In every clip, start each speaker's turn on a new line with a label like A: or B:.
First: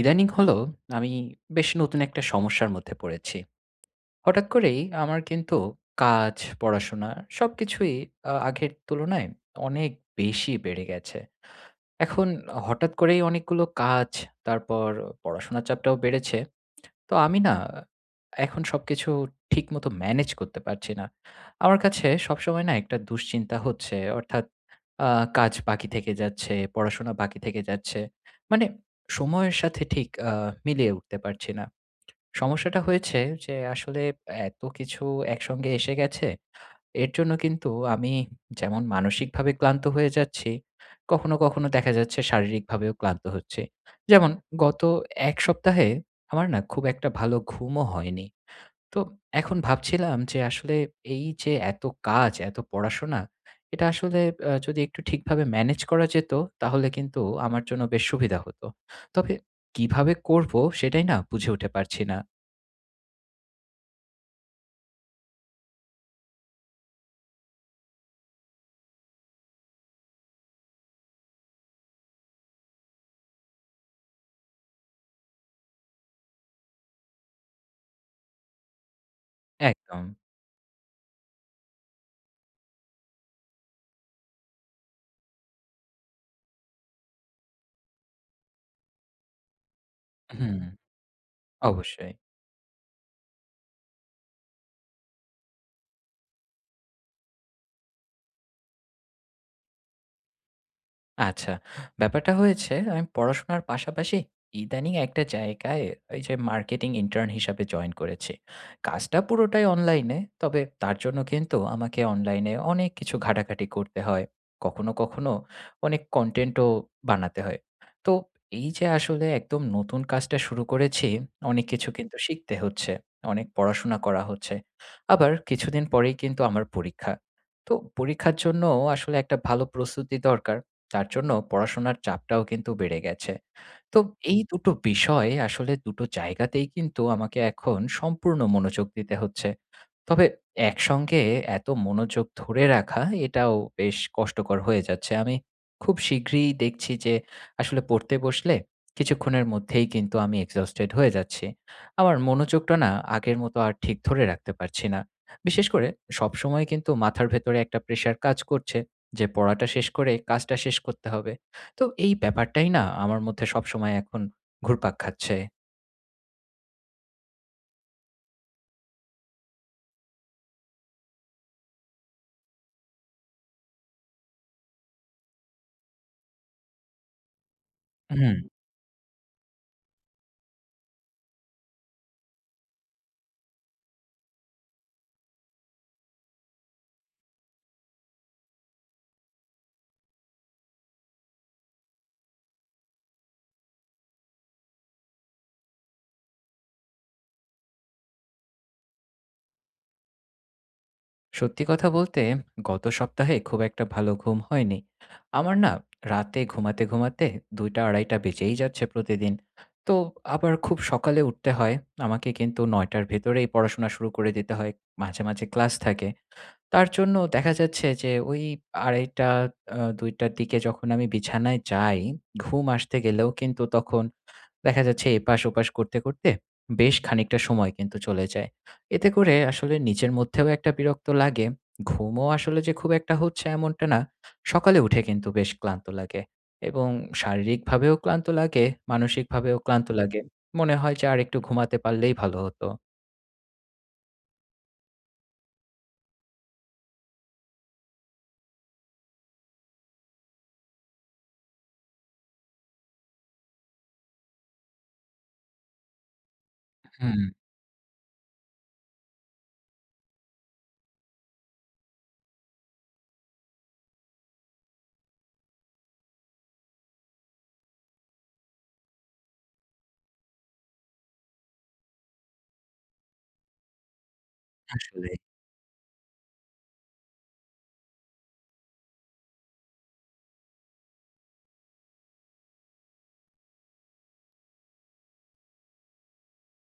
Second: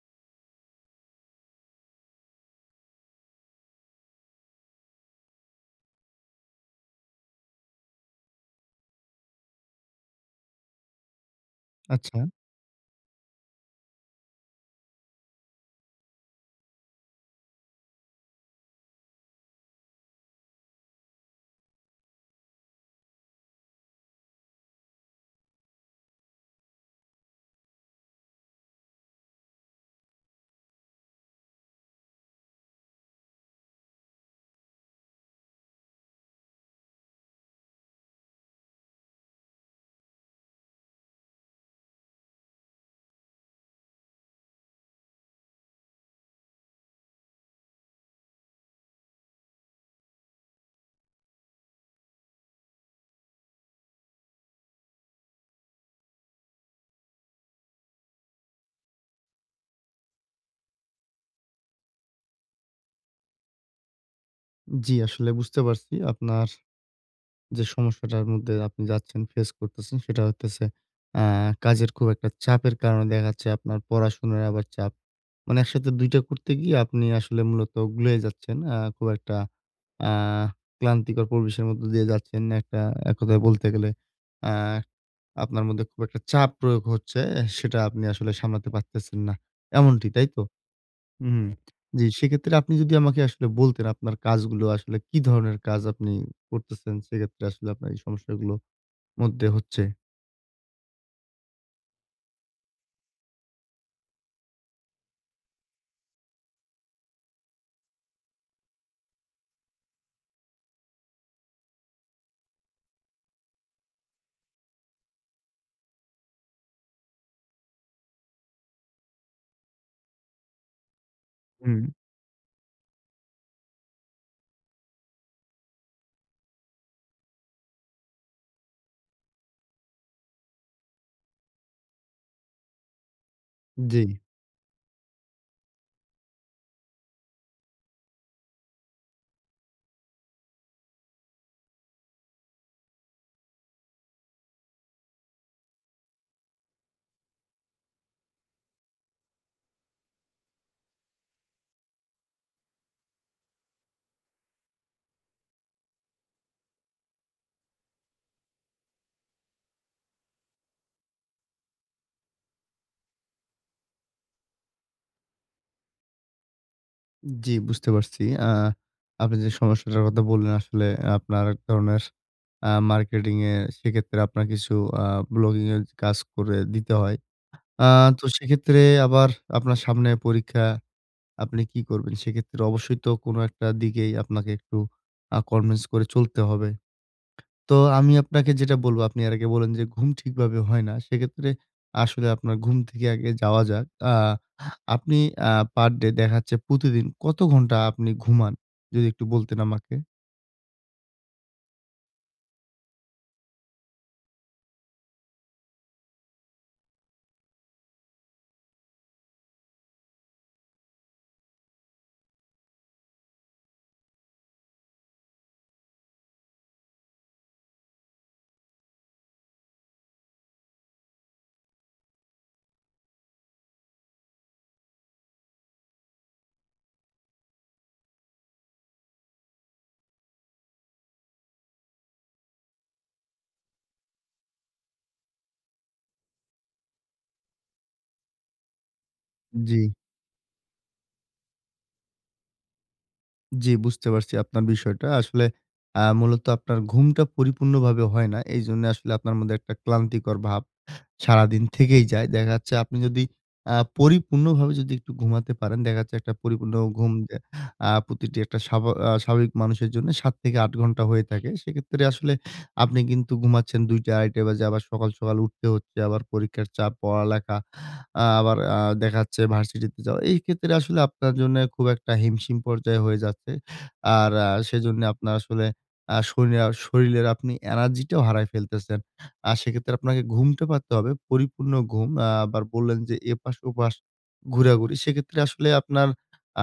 A: ইদানিং হলো আমি বেশ নতুন একটা সমস্যার মধ্যে পড়েছি। হঠাৎ করেই আমার কিন্তু কাজ, পড়াশোনা সবকিছুই আগের তুলনায় অনেক বেশি বেড়ে গেছে।
B: আচ্ছা,
A: এখন হঠাৎ করেই অনেকগুলো কাজ, তারপর পড়াশোনার চাপটাও বেড়েছে। তো আমি না এখন সবকিছু ঠিকমতো ম্যানেজ করতে পারছি না। আমার কাছে সবসময় না একটা দুশ্চিন্তা হচ্ছে অর্থাৎ আ কাজ বাকি থেকে যাচ্ছে, পড়াশোনা বাকি থেকে যাচ্ছে। মানে সময়ের সাথে ঠিক মিলিয়ে উঠতে পারছি না। সমস্যাটা হয়েছে যে আসলে এত কিছু একসঙ্গে এসে গেছে, এর জন্য কিন্তু আমি যেমন মানসিকভাবে ক্লান্ত হয়ে যাচ্ছি, কখনো, কখনো দেখা যাচ্ছে শারীরিকভাবেও ক্লান্ত হচ্ছি। যেমন গত ১ সপ্তাহে আমার না খুব একটা ভালো ঘুমও হয়নি। তো এখন ভাবছিলাম যে আসলে এই যে এত কাজ, এত পড়াশোনা, এটা আসলে যদি একটু ঠিকভাবে ম্যানেজ করা যেত, তাহলে কিন্তু আমার জন্য বেশ সুবিধা হতো। তবে কিভাবে করব সেটাই না বুঝে উঠে পারছি না।
B: জি আসলে বুঝতে পারছি আপনার যে সমস্যাটার মধ্যে আপনি যাচ্ছেন, ফেস করতেছেন সেটা হইতেছে আ কাজের খুব একটা চাপের কারণে দেখা যাচ্ছে আপনার পড়াশোনার আবার চাপ। মানে একসাথে ২ টা করতে গিয়ে আপনি আসলে মূলত গুলিয়ে যাচ্ছেন। খুব একটা
A: একদম।
B: আ ক্লান্তিকর পরিবেশের মধ্য দিয়ে যাচ্ছেন। একটা এক কথায় বলতে গেলে আ আপনার মধ্যে খুব একটা চাপ প্রয়োগ হচ্ছে, সেটা আপনি আসলে সামলাতে পারতেছেন না। এমনটি, তাই তো?
A: হুম,
B: হুম। জি,
A: অবশ্যই।
B: সেক্ষেত্রে আপনি যদি আমাকে আসলে বলতেন আপনার কাজগুলো আসলে কি ধরনের কাজ আপনি করতেছেন, সেক্ষেত্রে আসলে আপনার এই সমস্যাগুলো মধ্যে হচ্ছে?
A: আচ্ছা। ব্যাপারটা হয়েছে আমি পড়াশোনার পাশাপাশি ইদানিং একটা জায়গায় এই যে মার্কেটিং ইন্টার্ন হিসাবে জয়েন করেছি। কাজটা পুরোটাই অনলাইনে। তবে তার জন্য কিন্তু আমাকে অনলাইনে অনেক কিছু ঘাটাঘাটি করতে হয়। কখনো, কখনো অনেক কনটেন্টও বানাতে হয়। তো এই যে আসলে একদম নতুন কাজটা শুরু করেছি, অনেক
B: হুম।
A: কিছু কিন্তু শিখতে হচ্ছে। অনেক পড়াশোনা করা হচ্ছে। আবার কিছুদিন পরেই কিন্তু আমার পরীক্ষা। তো পরীক্ষার জন্য আসলে একটা ভালো প্রস্তুতি দরকার। তার জন্য পড়াশোনার চাপটাও কিন্তু বেড়ে গেছে। তো
B: জি,
A: এই দুটো বিষয় আসলে দুটো জায়গাতেই কিন্তু আমাকে এখন সম্পূর্ণ মনোযোগ দিতে হচ্ছে। তবে একসঙ্গে এত মনোযোগ ধরে রাখা এটাও বেশ কষ্টকর হয়ে যাচ্ছে। আমি খুব শীঘ্রই দেখছি যে আসলে পড়তে বসলে কিছুক্ষণের মধ্যেই কিন্তু আমি exhausted হয়ে যাচ্ছি। আমার মনোযোগটা না আগের মতো আর ঠিক ধরে রাখতে পারছি না। বিশেষ করে সবসময় কিন্তু মাথার ভেতরে একটা প্রেশার কাজ করছে যে পড়াটা শেষ করে কাজটা শেষ করতে হবে। তো এই ব্যাপারটাই না আমার মধ্যে সবসময় এখন ঘুরপাক খাচ্ছে।
B: জি বুঝতে পারছি। আপনি যে সমস্যাটার কথা বললেন আসলে আপনার এক ধরনের মার্কেটিং এ সেক্ষেত্রে আপনার কিছু আ ব্লগিং এর কাজ করে দিতে হয়। আ তো
A: হুম।
B: সেক্ষেত্রে আবার আপনার সামনে পরীক্ষা, আপনি কি করবেন? সেক্ষেত্রে অবশ্যই তো কোনো একটা দিকেই আপনাকে একটু কনভিন্স করে চলতে হবে। তো আমি আপনাকে যেটা বলব, আপনি এর আগে বললেন যে ঘুম ঠিকভাবে হয় না। সেক্ষেত্রে আসলে আপনার ঘুম থেকে আগে যাওয়া যাক। আ আপনি পার ডে দেখা যাচ্ছে প্রতিদিন কত ঘন্টা আপনি ঘুমান? যদি একটু বলতেন আমাকে।
A: সত্যি কথা বলতে গত সপ্তাহে খুব একটা ভালো ঘুম হয়নি। আমার না রাতে ঘুমাতে, ঘুমাতে ২:০০-২:৩০ বেজেই যাচ্ছে প্রতিদিন। তো আবার খুব সকালে উঠতে হয়। আমাকে কিন্তু ৯:০০ র ভেতরেই পড়াশোনা শুরু করে দিতে হয়। মাঝে, মাঝে ক্লাস থাকে। তার জন্য দেখা যাচ্ছে যে ওই ২ঃ৩০ ২ঃ০০ র দিকে যখন আমি বিছানায় যাই, ঘুম আসতে গেলেও কিন্তু তখন দেখা যাচ্ছে এপাশ ওপাশ করতে, করতে বেশ খানিকটা সময় কিন্তু চলে যায়। এতে করে আসলে নিজের মধ্যেও একটা বিরক্ত লাগে। ঘুমও আসলে যে খুব একটা হচ্ছে এমনটা না। সকালে উঠে কিন্তু বেশ ক্লান্ত লাগে এবং শারীরিকভাবেও ক্লান্ত লাগে, মানসিকভাবেও
B: জি,
A: ক্লান্ত লাগে। মনে হয় যে আরেকটু ঘুমাতে পারলেই ভালো হতো।
B: জি বুঝতে পারছি আপনার বিষয়টা। আসলে মূলত আপনার ঘুমটা পরিপূর্ণভাবে হয় না। এইজন্য আসলে আপনার মধ্যে একটা ক্লান্তিকর ভাব সারাদিন থেকেই যায়। দেখা যাচ্ছে আপনি যদি পরিপূর্ণভাবে যদি একটু ঘুমাতে পারেন, দেখা যাচ্ছে একটা পরিপূর্ণ ঘুম
A: হুম,
B: দে আ প্রতিটি একটা স্বাভাবিক মানুষের জন্য ৭ থেকে ৮ ঘন্টা হয়ে থাকে। সেক্ষেত্রে আসলে আপনি কিন্তু ঘুমাচ্ছেন ২:০০-২:৩০ বাজে। আবার সকাল, সকাল উঠতে হচ্ছে। আবার পরীক্ষার চাপ, পড়ালেখা, আবার দেখা যাচ্ছে ভার্সিটিতে যাওয়া। এই ক্ষেত্রে আসলে আপনার জন্য খুব একটা হিমশিম পর্যায়ে হয়ে যাচ্ছে। আর সেজন্য
A: আসলেই।
B: আপনার আসলে আ শরীরে শরীরের আপনি এনার্জিটাও হারায় ফেলতেছেন। সেক্ষেত্রে আপনাকে ঘুমটা পাড়তে হবে। পরিপূর্ণ ঘুম। আবার বললেন যে এপাশ-ওপাশ ঘোরাঘুরি। সেক্ষেত্রে আসলে আপনার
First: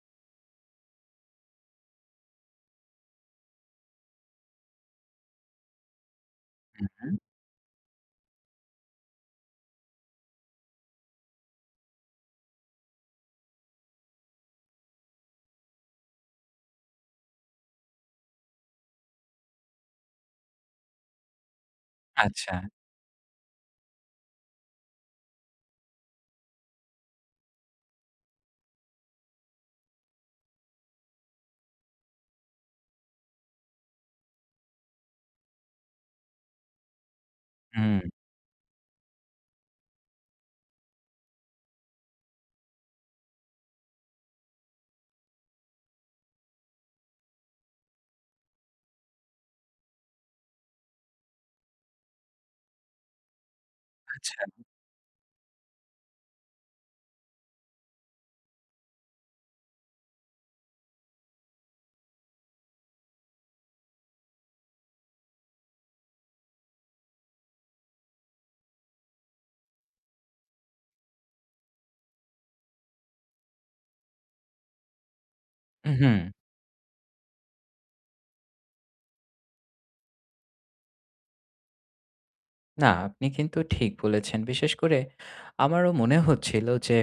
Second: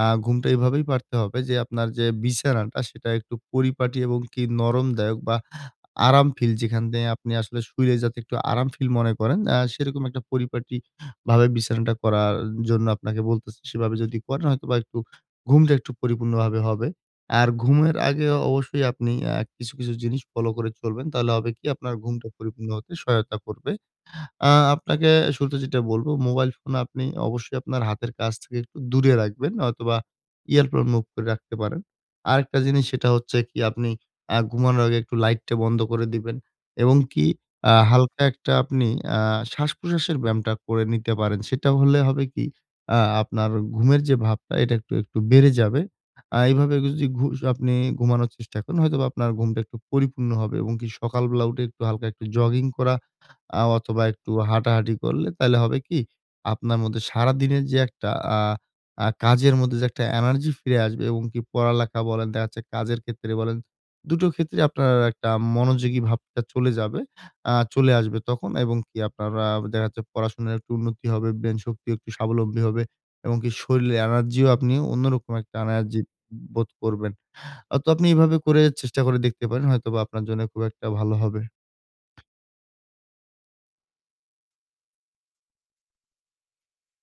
B: ঘুমটা এভাবেই পাড়তে হবে যে আপনার যে বিছানাটা সেটা একটু পরিপাটি এবং কি নরমদায়ক বা আরাম ফিল যেখান
A: হুম,
B: থেকে
A: হুম।
B: আপনি আসলে শুইলে যাতে একটু আরাম ফিল মনে করেন, সেরকম একটা পরিপাটি ভাবে বিছানাটা করার জন্য আপনাকে বলতেছি। সেভাবে যদি করেন হয়তোবা একটু ঘুমটা একটু পরিপূর্ণভাবে হবে। আর ঘুমের আগে অবশ্যই আপনি কিছু, কিছু জিনিস ফলো করে চলবেন। তাহলে হবে কি আপনার ঘুমটা
A: আচ্ছা।
B: পরিপূর্ণ হতে সহায়তা করবে। আ আপনাকে শুরুতে যেটা বলব, মোবাইল ফোন আপনি অবশ্যই আপনার হাতের কাছ থেকে একটু দূরে রাখবেন, নয়তোবা এয়ারপ্লেন মুভ করে রাখতে পারেন। আরেকটা জিনিস সেটা হচ্ছে কি আপনি ঘুমানোর আগে একটু লাইটটা বন্ধ করে দিবেন এবং কি
A: হুম,
B: হালকা একটা আপনি আ শ্বাস-প্রশ্বাসের ব্যায়ামটা করে নিতে পারেন। সেটা হলে হবে কি আপনার ঘুমের যে ভাবটা এটা একটু, একটু বেড়ে যাবে। এভাবে যদি আপনি ঘুমানোর চেষ্টা করেন হয়তোবা আপনার ঘুমটা একটু পরিপূর্ণ হবে এবং কি সকালবেলা উঠে একটু হালকা একটু জগিং করা অথবা একটু
A: আচ্ছা।
B: হাঁটাহাঁটি করলে তাইলে হবে কি? আপনার মধ্যে সারাদিনের যে একটা আ আ কাজের মধ্যে যে একটা এনার্জি ফিরে আসবে এবং কি পড়ালেখা বলেন, দেখা যাচ্ছে কাজের ক্ষেত্রে বলেন, দুটো ক্ষেত্রে আপনার একটা মনোযোগী ভাবটা চলে যাবে। চলে আসবে তখন এবং কি আপনার দেখা যাচ্ছে পড়াশোনার একটু উন্নতি হবে, ব্রেইন শক্তিও একটু স্বাবলম্বী হবে এবং কি শরীরে এনার্জিও আপনি অন্যরকম একটা এনার্জি
A: উহুম।
B: বোধ করবেন। তো আপনি এভাবে করে চেষ্টা করে দেখতে পারেন। হয়তোবা আপনার জন্য খুব একটা ভালো হবে।
A: না, আপনি কিন্তু ঠিক বলেছেন। বিশেষ করে আমারও মনে হচ্ছিল যে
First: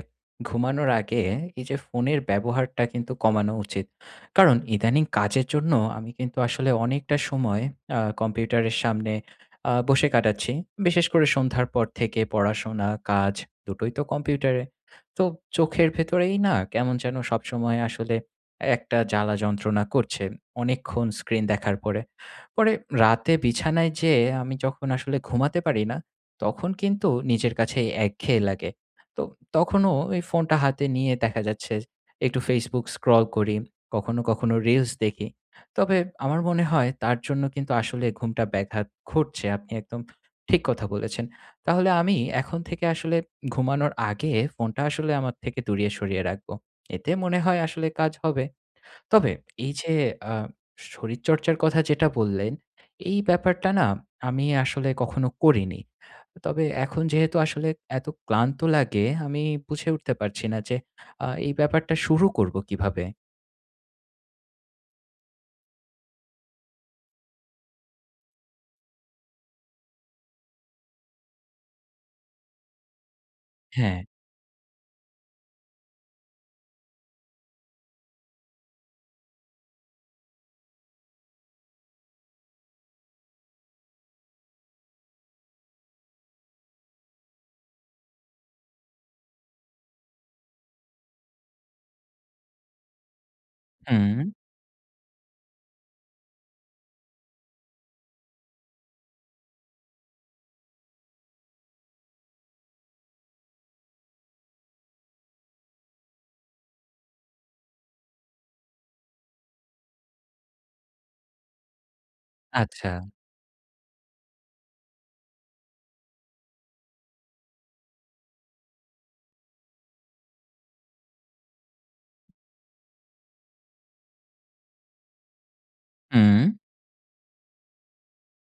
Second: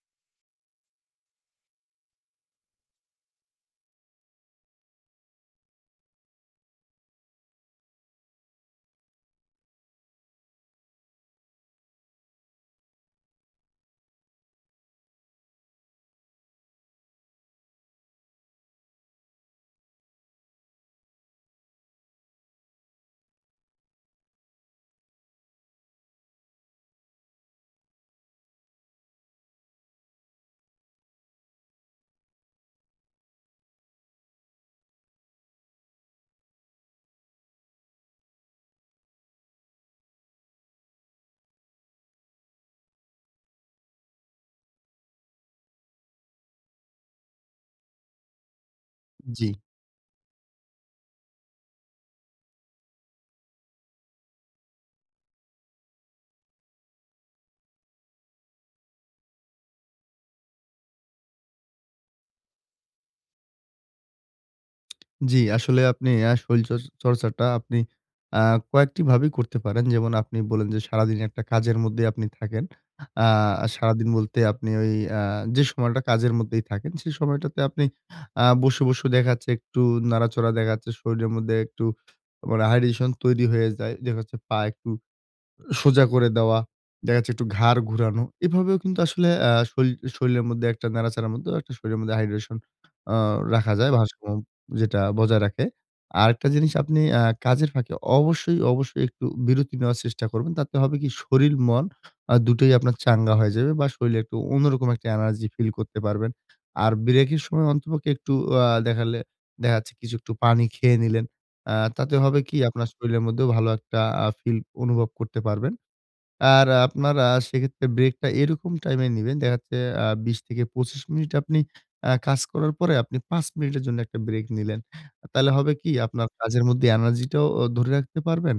A: ঘুমানোর আগে এই যে ফোনের ব্যবহারটা কিন্তু কমানো উচিত। কারণ ইদানিং কাজের জন্য আমি কিন্তু আসলে অনেকটা সময় কম্পিউটারের সামনে বসে কাটাচ্ছি। বিশেষ করে সন্ধ্যার পর থেকে পড়াশোনা, কাজ দুটোই তো কম্পিউটারে। তো চোখের ভেতরেই না কেমন যেন সবসময় আসলে একটা জ্বালা যন্ত্রণা করছে অনেকক্ষণ স্ক্রিন দেখার পরে। পরে রাতে বিছানায় যেয়ে আমি যখন আসলে ঘুমাতে পারি না, তখন কিন্তু নিজের কাছে একঘেয়ে লাগে। তো তখনও এই ফোনটা হাতে নিয়ে দেখা যাচ্ছে একটু Facebook স্ক্রল করি, কখনো, কখনো রিলস দেখি। তবে আমার মনে হয় তার জন্য কিন্তু আসলে ঘুমটা ব্যাঘাত ঘটছে। আপনি একদম ঠিক কথা বলেছেন। তাহলে আমি এখন থেকে আসলে ঘুমানোর আগে ফোনটা আসলে আমার থেকে দূরিয়ে সরিয়ে রাখবো। এতে মনে হয় আসলে কাজ হবে। তবে
B: জি।
A: এই যে আ শরীরচর্চার কথা যেটা বললেন, এই ব্যাপারটা না আমি আসলে কখনো করিনি। তবে এখন যেহেতু আসলে এত ক্লান্ত লাগে, আমি বুঝে উঠতে পারছি না যে এই ব্যাপারটা শুরু করব কিভাবে?
B: জি, আসলে আপনি শরীল চর্চাটা আপনি আ কয়েকটি ভাবেই করতে পারেন। যেমন আপনি বললেন যে, সারাদিন একটা কাজের মধ্যে আপনি থাকেন। আ
A: হ্যাঁ,
B: সারাদিন বলতে আপনি ওই আ যে সময়টা কাজের মধ্যেই থাকেন, সেই সময়টাতে আপনি বসে, বসে দেখা যাচ্ছে একটু নাড়াচড়া দেখা যাচ্ছে শরীরের মধ্যে একটু মানে হাইড্রেশন তৈরি হয়ে যায়। দেখা যাচ্ছে পা একটু সোজা করে দেওয়া, দেখা যাচ্ছে একটু ঘাড় ঘুরানো। এভাবেও কিন্তু আসলে আ শরীল শরীলের মধ্যে একটা নাড়াচাড়ার মধ্যে একটা শরীরের মধ্যে হাইড্রেশন আ রাখা যায়,
A: হুম,
B: ভারসাম্য যেটা বজায় রাখে। আরেকটা জিনিস আপনি কাজের ফাঁকে অবশ্যই, অবশ্যই একটু বিরতি নেওয়ার চেষ্টা করবেন। তাতে হবে কি শরীল, মন দুটোই আপনার চাঙ্গা হয়ে যাবে বা শরীলে একটু অন্যরকম একটা এনার্জি ফিল করতে পারবেন। আর ব্রেকের সময় অন্ততপক্ষে একটু আ দেখালে দেখা যাচ্ছে কিছু একটু পানি খেয়ে নিলেন। তাতে হবে কি আপনার
A: আচ্ছা,
B: শরীলের মধ্যেও ভালো একটা ফিল অনুভব করতে পারবেন। আর আপনারা সেক্ষেত্রে ব্রেকটা এরকম টাইমে নিবেন। দেখা যাচ্ছে ২০-২৫ মিনিট আপনি কাজ করার পরে আপনি ৫ মিনিটের জন্য একটা ব্রেক নিলেন। তাহলে হবে কি আপনার
A: হুম,
B: কাজের মধ্যে এনার্জিটাও ধরে রাখতে পারবেন।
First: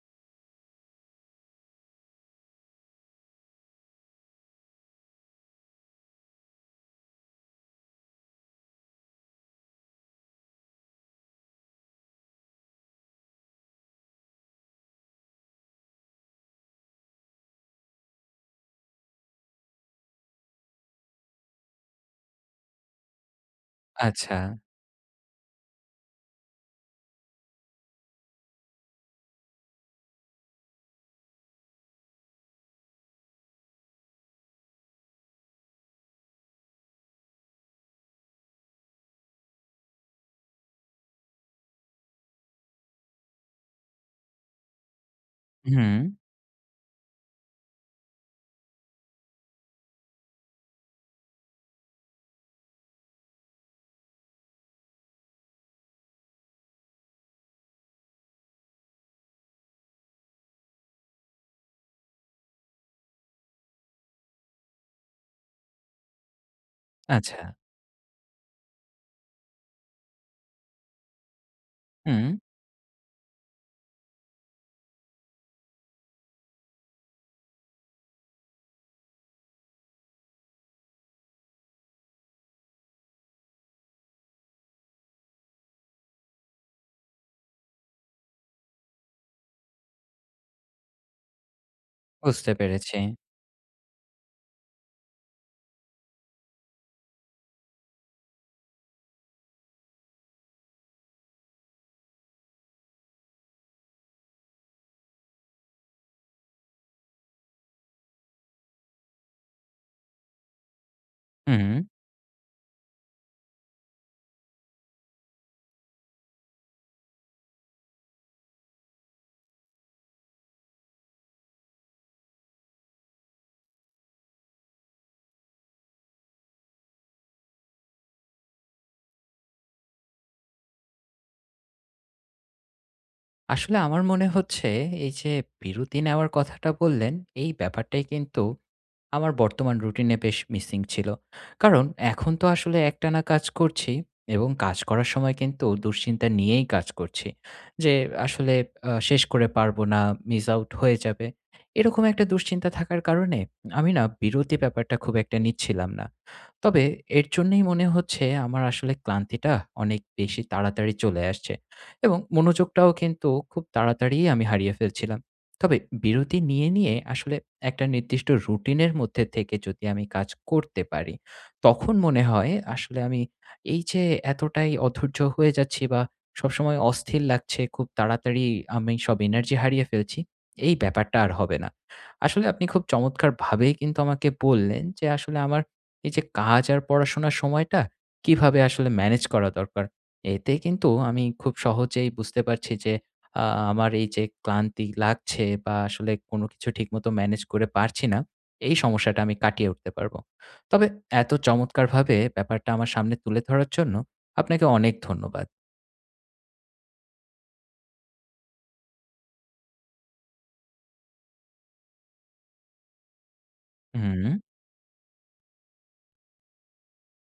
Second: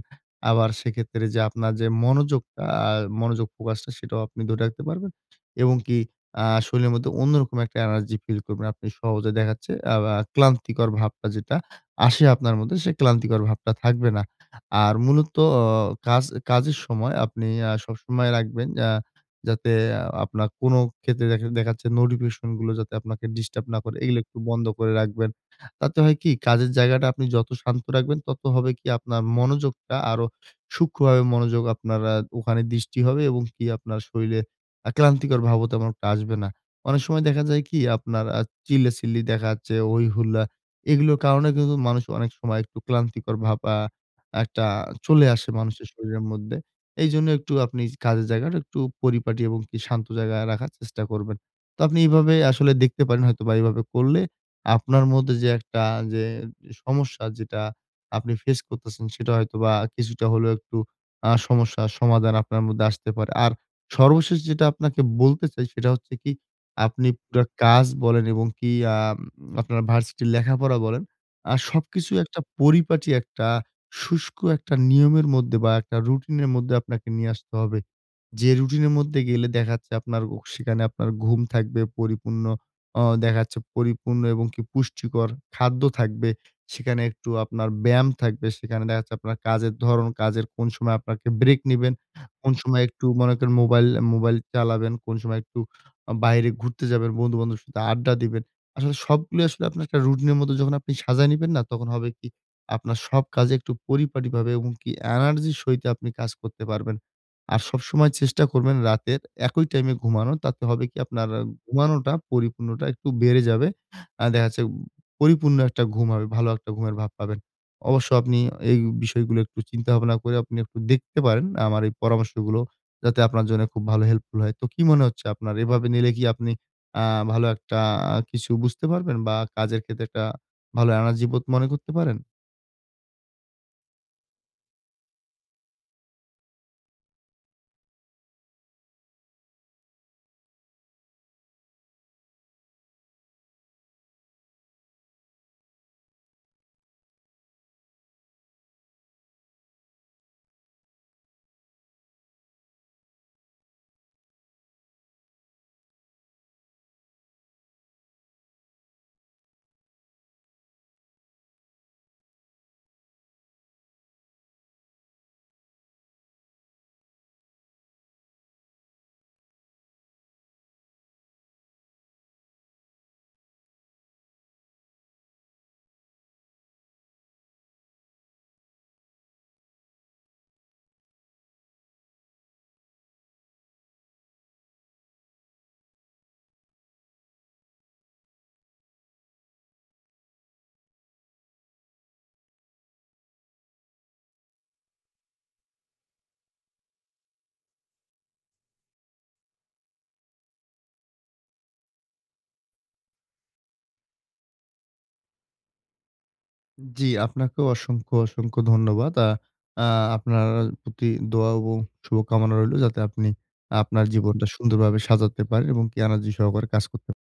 B: আবার সেক্ষেত্রে যে আপনার যে মনোযোগটা আ মনোযোগ ফোকাসটা সেটাও আপনি ধরে রাখতে পারবেন। এবং কি শরীরের মধ্যে অন্যরকম একটা এনার্জি ফিল করবেন। আপনি সহজে দেখা যাচ্ছে আ আ ক্লান্তিকর ভাবটা যেটা আসে আপনার মধ্যে সে ক্লান্তিকর ভাবটা থাকবে না। আর মূলত অ কাজ কাজের সময় আপনি সবসময় রাখবেন যাতে আপনার কোনো ক্ষেত্রে দেখাচ্ছে নোটিফিকেশন গুলো যাতে আপনাকে ডিস্টার্ব না করে, এগুলো
A: আচ্ছা,
B: একটু বন্ধ করে রাখবেন। তাতে হয় কি কাজের জায়গাটা আপনি যত শান্ত রাখবেন তত হবে কি আপনার মনোযোগটা আরো সূক্ষ্মভাবে মনোযোগ আপনার ওখানে দৃষ্টি হবে এবং কি আপনার শরীরে ক্লান্তিকর ভাবও তেমন একটা আসবে না। অনেক সময় দেখা যায় কি আপনার চিল্লাচিল্লি দেখা যাচ্ছে, হই হুল্লা এগুলোর কারণে কিন্তু মানুষ অনেক সময় একটু ক্লান্তিকর ভাব একটা চলে আসে মানুষের
A: হুম,
B: শরীরের মধ্যে। এইজন্য একটু আপনি কাজের জায়গাটা একটু পরিপাটি এবং কি শান্ত জায়গায় রাখার চেষ্টা করবেন। তো আপনি এভাবে আসলে দেখতে পারেন হয়তোবা এভাবে করলে আপনার মধ্যে যে একটা যে সমস্যা যেটা আপনি ফেস করতেছেন সেটা হয়তোবা কিছুটা হলেও একটু সমস্যার সমাধান আপনার মধ্যে আসতে পারে। আর সর্বশেষ যেটা আপনাকে বলতে চাই সেটা হচ্ছে কি আপনি
A: আচ্ছা,
B: পুরা কাজ বলেন এবং কি আপনার ভার্সিটির লেখাপড়া বলেন, সবকিছু
A: হুম,
B: একটা পরিপাটি একটা শুষ্ক একটা নিয়মের মধ্যে বা একটা রুটিনের মধ্যে আপনাকে নিয়ে আসতে হবে। যে রুটিনের মধ্যে গেলে দেখা যাচ্ছে আপনার ও সেখানে আপনার ঘুম থাকবে পরিপূর্ণ, দেখা যাচ্ছে পরিপূর্ণ এবং কি পুষ্টিকর খাদ্য থাকবে। সেখানে একটু আপনার ব্যায়াম থাকবে। সেখানে দেখা যাচ্ছে আপনার কাজের ধরন, কাজের কোন সময় আপনাকে ব্রেক নিবেন,
A: বুঝতে
B: কোন সময়
A: পেরেছি।
B: একটু মনে করেন মোবাইল মোবাইল চালাবেন, কোন সময় একটু বাইরে ঘুরতে যাবেন, বন্ধু-বান্ধবের সাথে আড্ডা দিবেন। আসলে সবগুলো আসলে আপনার একটা রুটিনের মধ্যে যখন আপনি সাজায় নিবেন না, তখন হবে কি আপনার সব কাজে একটু পরিপাটিভাবে এবং কি এনার্জির সহিত আপনি কাজ করতে পারবেন। আর সবসময় চেষ্টা করবেন রাতের একই টাইমে ঘুমানোর। তাতে হবে কি আপনার
A: হুম,
B: ঘুমানোটা পরিপূর্ণটা একটু বেড়ে যাবে। দেখা যাচ্ছে পরিপূর্ণ একটা ঘুম হবে, ভালো একটা ঘুমের ভাব পাবেন। অবশ্য আপনি এই বিষয়গুলো একটু চিন্তা ভাবনা করে আপনি একটু দেখতে পারেন আমার এই পরামর্শগুলো যাতে আপনার জন্য খুব ভালো হেল্পফুল হয়। তো কি মনে হচ্ছে আপনার? এভাবে নিলে কি আপনি আ ভালো একটা কিছু বুঝতে পারবেন বা কাজের ক্ষেত্রে একটা ভালো এনার্জি বোধ মনে করতে পারেন?
A: আসলে আমার মনে হচ্ছে এই যে বিরতি নেওয়ার কথাটা বললেন, এই ব্যাপারটাই কিন্তু আমার বর্তমান রুটিনে বেশ মিসিং ছিল। কারণ এখন তো আসলে একটানা কাজ করছি এবং কাজ করার সময় কিন্তু দুশ্চিন্তা নিয়েই কাজ করছি। যে আসলে শেষ করে পারবো না, মিস আউট হয়ে যাবে। এরকম একটা দুশ্চিন্তা থাকার কারণে আমি না বিরতি ব্যাপারটা খুব একটা নিচ্ছিলাম না। তবে এর জন্যই মনে হচ্ছে আমার আসলে ক্লান্তিটা অনেক বেশি তাড়াতাড়ি চলে আসছে এবং মনোযোগটাও কিন্তু খুব তাড়াতাড়িই আমি হারিয়ে ফেলছিলাম। তবে বিরতি নিয়ে নিয়ে আসলে একটা নির্দিষ্ট রুটিনের মধ্যে থেকে যদি আমি কাজ করতে পারি, তখন মনে হয় আসলে আমি এই যে এতটাই অধৈর্য হয়ে যাচ্ছি বা সবসময় অস্থির লাগছে, খুব তাড়াতাড়ি আমি সব এনার্জি হারিয়ে ফেলছি, এই ব্যাপারটা আর হবে না। আসলে আপনি খুব চমৎকারভাবেই কিন্তু আমাকে বললেন যে আসলে আমার এই যে কাজ আর পড়াশোনার সময়টা কিভাবে আসলে ম্যানেজ করা দরকার। এতে কিন্তু আমি খুব সহজেই বুঝতে পারছি যে আ আমার এই যে ক্লান্তি লাগছে বা আসলে কোনো কিছু ঠিকমতো ম্যানেজ করে পারছি না, এই সমস্যাটা আমি কাটিয়ে উঠতে পারবো। তবে এত চমৎকারভাবে ব্যাপারটা আমার সামনে তুলে ধরার জন্য আপনাকে অনেক ধন্যবাদ।
B: জি, আপনাকেও অসংখ্য, অসংখ্য ধন্যবাদ। আ আ আপনার প্রতি দোয়া এবং শুভকামনা রইলো যাতে আপনি আপনার
A: হুম।
B: জীবনটা সুন্দরভাবে সাজাতে পারেন এবং কি এনার্জি সহকারে কাজ করতে